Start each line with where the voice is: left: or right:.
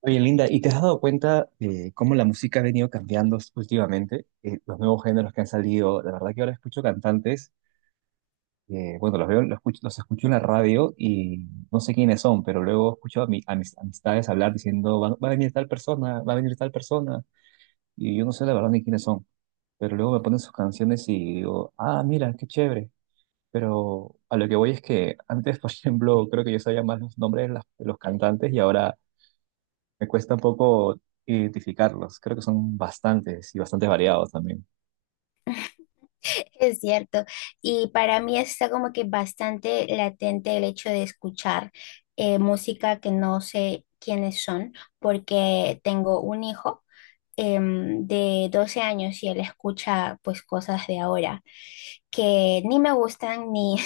right: Oye, Linda, ¿y te has dado cuenta de cómo la música ha venido cambiando últimamente? Los nuevos géneros que han salido, la verdad que ahora escucho cantantes, bueno, los veo, los escucho en la radio y no sé quiénes son, pero luego escucho a, a mis amistades hablar diciendo, va a venir tal persona, va a venir tal persona, y yo no sé la verdad ni quiénes son, pero luego me ponen sus canciones y digo, ah, mira, qué chévere. Pero a lo que voy es que antes, por ejemplo, creo que yo sabía más los nombres de de los cantantes y ahora me cuesta un poco identificarlos. Creo que son bastantes y bastante variados también.
left: Es cierto, y para mí está como que bastante latente el hecho de escuchar música que no sé quiénes son, porque tengo un hijo de 12 años y él escucha pues cosas de ahora que ni me gustan ni,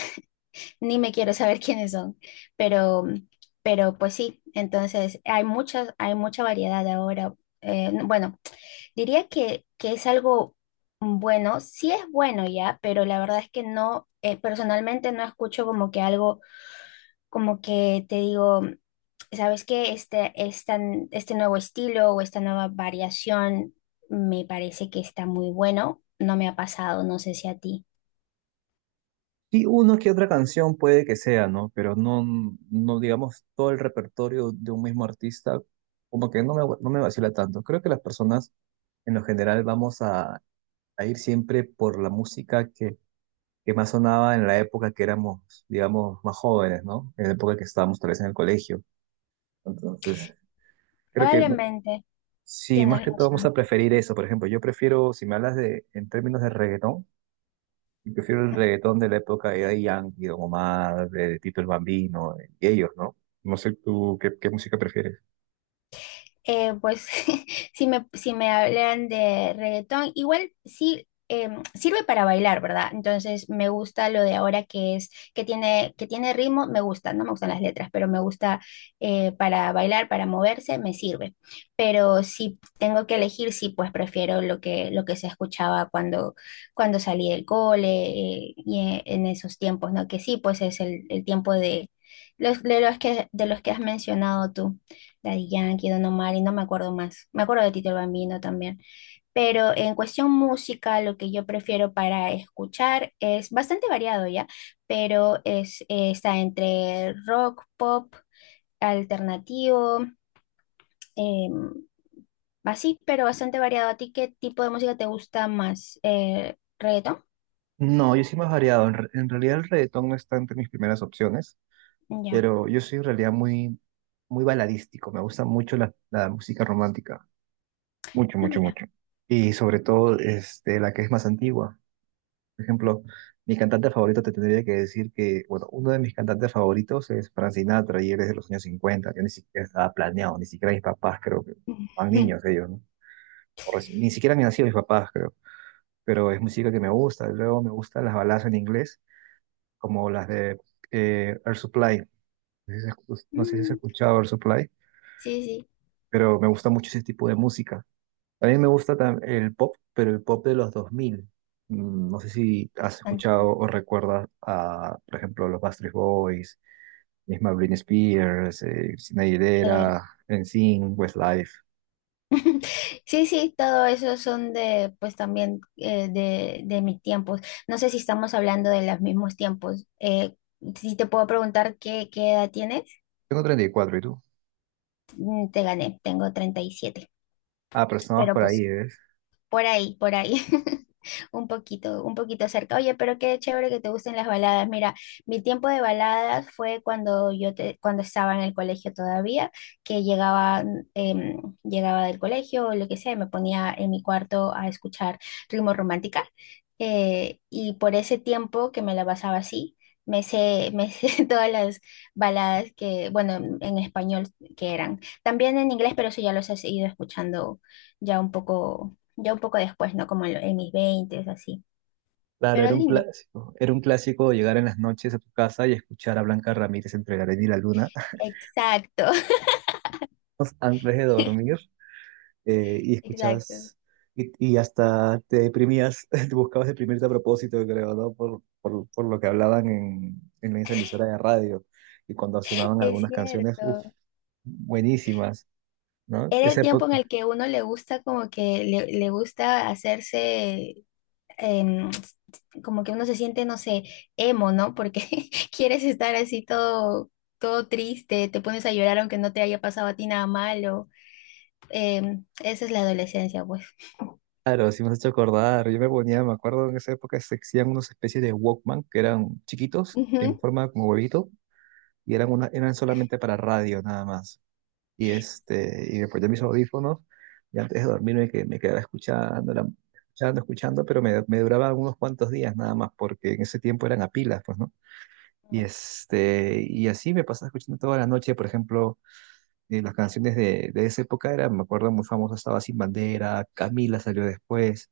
left: ni me quiero saber quiénes son, pero, pero pues sí, entonces hay mucha variedad ahora. eh, bueno, Diría que es algo bueno, sí es bueno ya, pero la verdad es que no, personalmente no escucho como que algo, como que te digo, ¿sabes qué? Este nuevo estilo o esta nueva variación me parece que está muy bueno. No me ha pasado, no sé si a ti.
right: Y una que otra canción puede que sea, ¿no? Pero no, no digamos todo el repertorio de un mismo artista, como que no me vacila tanto. Creo que las personas en lo general a ir siempre por la música que más sonaba en la época que éramos, digamos, más jóvenes, ¿no? En la época que estábamos tal vez en el colegio. Entonces, creo que
left: Probablemente,
right: sí, más
left: tienes
right: que todo vamos a
left: razón.
right: preferir eso. Por ejemplo, yo prefiero, si me hablas de, en términos de reggaetón, yo prefiero el reggaetón de la época de Daddy Yankee, Don Omar, de Tito el Bambino, y ellos, ¿no? No sé tú qué, qué música prefieres.
left: Pues si me hablan de reggaetón, igual sí sirve para bailar, ¿verdad? Entonces me gusta lo de ahora que tiene ritmo, me gusta, no me gustan las letras, pero me gusta para bailar, para moverse, me sirve. Pero si tengo que elegir, sí, pues prefiero lo que se escuchaba cuando salí del cole, y en esos tiempos, ¿no? Que sí, pues es el tiempo de de los que has mencionado tú. Daddy Yankee, Don Omar y no me acuerdo más. Me acuerdo de Tito el Bambino también. Pero en cuestión música, lo que yo prefiero para escuchar es bastante variado ya, pero es, está entre rock, pop, alternativo, em, así, pero bastante variado. ¿A ti qué tipo de música te gusta más? ¿Eh, reggaetón?
right: No, yo soy más variado. En realidad el reggaetón no está entre mis primeras opciones,
left: Ya.
right: pero yo soy en realidad muy, muy baladístico. Me gusta mucho la música romántica. Mucho,
left: Ah,
right: mucho,
left: mira.
right: mucho. Y sobre todo este, la que es más antigua. Por ejemplo, mi cantante favorito te tendría que decir que, bueno, uno de mis cantantes favoritos es Frank Sinatra y él es de los años 50. Yo ni siquiera estaba planeado, ni siquiera mis papás creo que eran niños ellos, ¿no? O ni siquiera han nacido mis papás creo, pero es música que me gusta. Luego me gustan las baladas en inglés, como las de Air Supply. No sé si no sé si has
left: Mm,
right: escuchado Air Supply,
left: sí, sí, sí.
right: pero me gusta mucho ese tipo de música. A mí me gusta el pop, pero el pop de los 2000. No sé si has
left: Anti,
right: escuchado o recuerdas a, por ejemplo, los Backstreet Boys, misma Britney Spears, Christina
left: claro.
right: Aguilera, NSYNC, Westlife.
left: Sí, sí, todo eso son de, pues también, de mis tiempos. No sé si estamos hablando de los mismos tiempos. Si te puedo preguntar qué edad tienes.
right: Tengo 34, ¿y cuatro, ¿y tú?
left: Mm, te gané, tengo 37.
right: Ah, pero estamos
left: Pero
right: por
left: pues
right: ahí, ¿ves?
left: por ahí, por ahí. Un poquito cerca. Oye, pero qué chévere que te gusten las baladas. Mira, mi tiempo de baladas fue cuando estaba en el colegio todavía, que llegaba, llegaba del colegio o lo que sea, y me ponía en mi cuarto a escuchar ritmo romántica. Y por ese tiempo que me la pasaba así, me sé todas las baladas que, bueno, en español que eran. También en inglés, pero eso ya los he ido escuchando ya un poco ya un poco después, ¿no? Como en, en mis veintes, así.
right: Claro,
left: Pero
right: era un
left: lindo.
right: clásico. Era un clásico llegar en las noches a tu casa y escuchar a Blanca Ramírez entre la arena y la luna
left: Exacto,
right: antes de dormir. Y
left: exacto.
right: escuchabas y hasta te deprimías, te buscabas deprimirte a propósito, creo, ¿no? Por lo que hablaban en esa emisora de radio y cuando sonaban
left: Es
right: algunas canciones, uff,
left: cierto.
right: buenísimas. ¿No?
left: Era el
right: Esa
left: tiempo en
right: época,
left: el que uno le gusta como que le gusta hacerse, em, como que uno se siente, no sé, emo, ¿no? Porque quieres estar así todo triste, te pones a llorar aunque no te haya pasado a ti nada malo. Esa es la adolescencia, pues.
right: claro, sí me has hecho acordar. Yo me ponía, me acuerdo en esa época se hacían unas especies de Walkman que eran chiquitos, en
left: Ujú,
right: forma como huevito, y eran solamente para radio, nada más. Y, este, y me ponía mis audífonos y antes de dormirme me quedaba escuchando, escuchando, escuchando, pero me duraba unos cuantos días nada más, porque en ese tiempo eran a pilas, pues, ¿no? Y, este, y así me pasaba escuchando toda la noche, por ejemplo, las canciones de esa época eran, me acuerdo, muy famosa estaba Sin Bandera, Camila salió después,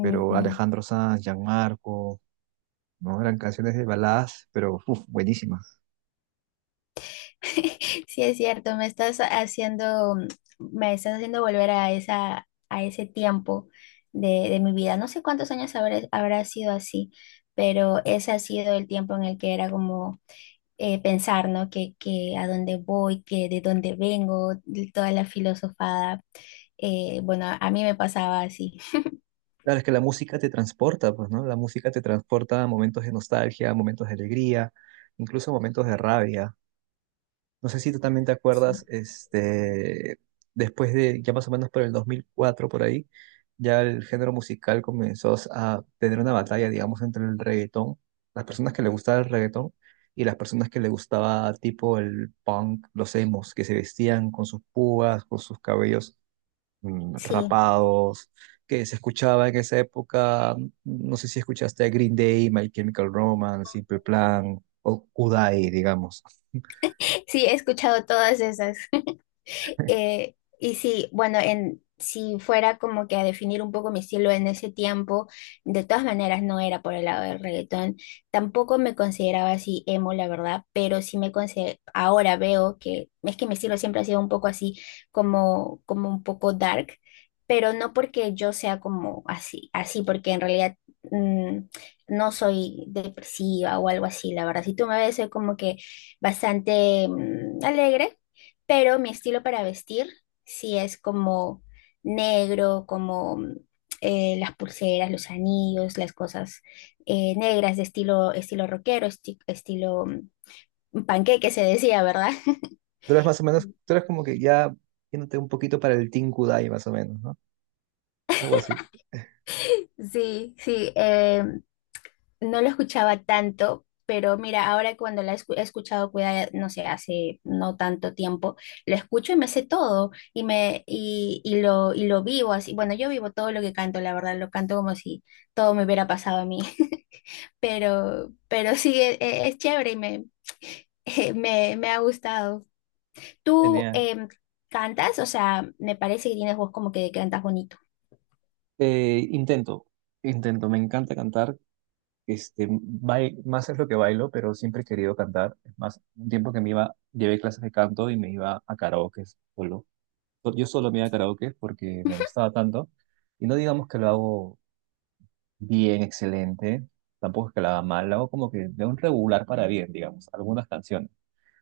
right: pero Alejandro Sanz, Gianmarco, ¿no? Eran canciones de baladas, pero uf, buenísimas.
left: Sí, es cierto, me estás haciendo volver a a ese tiempo de mi vida. No sé cuántos habrá sido así, pero ese ha sido el tiempo en el que era como pensar, ¿no? Que a dónde voy, que de dónde vengo, de toda la filosofada. Bueno, a mí me pasaba así.
right: Claro, es que la música te transporta, pues, ¿no? La música te transporta a momentos de nostalgia, a momentos de alegría, incluso a momentos de rabia. No sé si tú también te acuerdas, este, después de, ya más o menos por el 2004, por ahí, ya el género musical comenzó a tener una batalla, digamos, entre el reggaetón, las personas que le gustaba el reggaetón y las personas que le gustaba tipo el punk, los emos, que se vestían con sus púas, con sus cabellos
left: Sí.
right: rapados, que se escuchaba en esa época, no sé si escuchaste a Green Day, My Chemical Romance, Simple Plan o Kudai, digamos.
left: Sí, he escuchado todas esas. Si fuera como que a definir un poco mi estilo en ese tiempo, de todas maneras no era por el lado del reggaetón, tampoco me consideraba así emo, la verdad, pero ahora veo que es que mi estilo siempre ha sido un poco así, como un poco dark, pero no porque yo sea como así, así, porque en realidad mm, no soy depresiva o algo así, la verdad. Si tú me ves, soy como que bastante alegre, pero mi estilo para vestir sí es como negro, como las pulseras, los anillos, las cosas negras de estilo, estilo panqueque se decía, ¿verdad?
right: Tú eres más o menos, tú eres como que ya yéndote un poquito para el Team Kudai, más o menos, ¿no? Algo así.
left: Sí, sí, no lo escuchaba tanto. Pero mira, ahora cuando he escuchado, cuida, no sé, hace no tanto tiempo, lo escucho y me sé todo y lo vivo así. Bueno, yo vivo todo lo que canto, la verdad, lo canto como si todo me hubiera pasado a mí. Pero sí, es chévere y me ha gustado. ¿Tú
right: Genial.
left: cantas? O sea, me parece que tienes voz como que cantas bonito.
right: Eh, intento, intento, me encanta cantar. Este, más es lo que bailo, pero siempre he querido cantar. Es más, un tiempo que me iba, llevé clases de canto y me iba a karaoke solo. Yo solo me iba a karaoke porque me gustaba tanto. Y no digamos que lo hago bien, excelente. Tampoco es que lo haga mal. Lo hago como que de un regular para bien, digamos. Algunas canciones.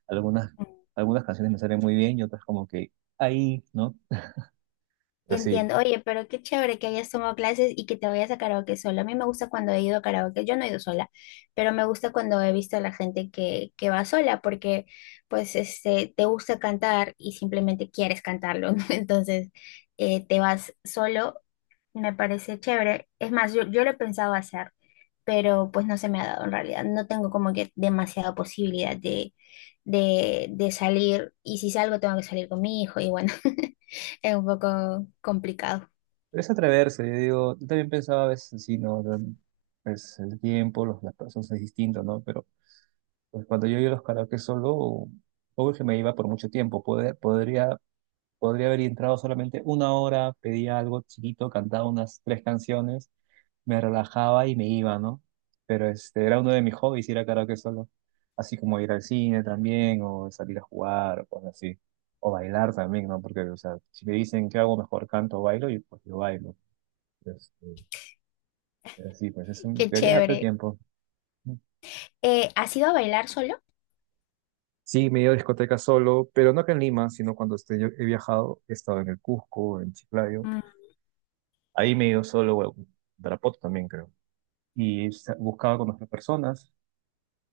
right: Algunas,
left: Mm.
right: algunas canciones me salen muy bien y otras como que ahí, ¿no? Pero sí.
left: Entiendo, oye, pero qué chévere que hayas tomado clases y que te vayas a karaoke sola. A mí me gusta cuando he ido a karaoke, yo no he ido sola, pero me gusta cuando he visto a la gente que va sola porque pues este, te gusta cantar y simplemente quieres cantarlo, ¿no? Entonces te vas solo. Me parece chévere. Es más, yo lo he pensado hacer, pero pues no se me ha dado en realidad. No tengo como que demasiada posibilidad de salir. Y si salgo, tengo que salir con mi hijo. Y bueno, es un poco complicado.
right: Pero es atreverse. Yo digo, yo también pensaba a veces, sí, no, es el tiempo, los, las personas es distinto, ¿no? Pero pues, cuando yo iba a los karaoke solo, obvio que me iba por mucho tiempo. Podría podría haber entrado solamente 1 hora, pedía algo chiquito, cantaba unas 3 canciones, me relajaba y me iba, ¿no? Pero este era uno de mis hobbies ir a karaoke solo, así como ir al cine también, o salir a jugar, o cosas así, o bailar también, ¿no? Porque, o sea, si me dicen qué hago mejor, canto o bailo, y pues yo bailo. Este, pero sí, pues es un,
left: Qué
right: deberías darte
left: chévere.
right: tiempo.
left: ¿Has ido a bailar solo?
right: Sí, me he ido a discotecas solo, pero no acá en Lima, sino cuando he viajado, he estado en el Cusco, en Chiclayo.
left: Mm,
right: Ahí me dio solo a Tarapoto también, creo. Y buscaba conocer personas.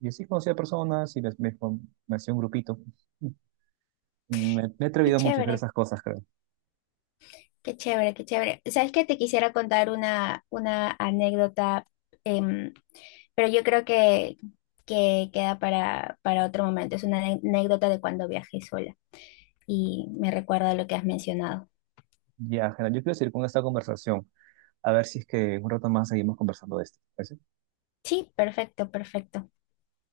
right: Y así conocía personas y me hacía un grupito. Me he
left: qué
right: atrevido mucho a hacer
left: chévere,
right: esas cosas, creo.
left: qué chévere, qué chévere. ¿Sabes qué? Te quisiera contar una anécdota, em, pero yo creo que queda para otro momento. Es una anécdota de cuando viajé sola. Y me recuerda lo que has mencionado.
right: Ya, Jena, yo quiero seguir con esta conversación. A ver si es que en un rato más seguimos conversando de esto. ¿Parece?
left: Sí, perfecto, perfecto.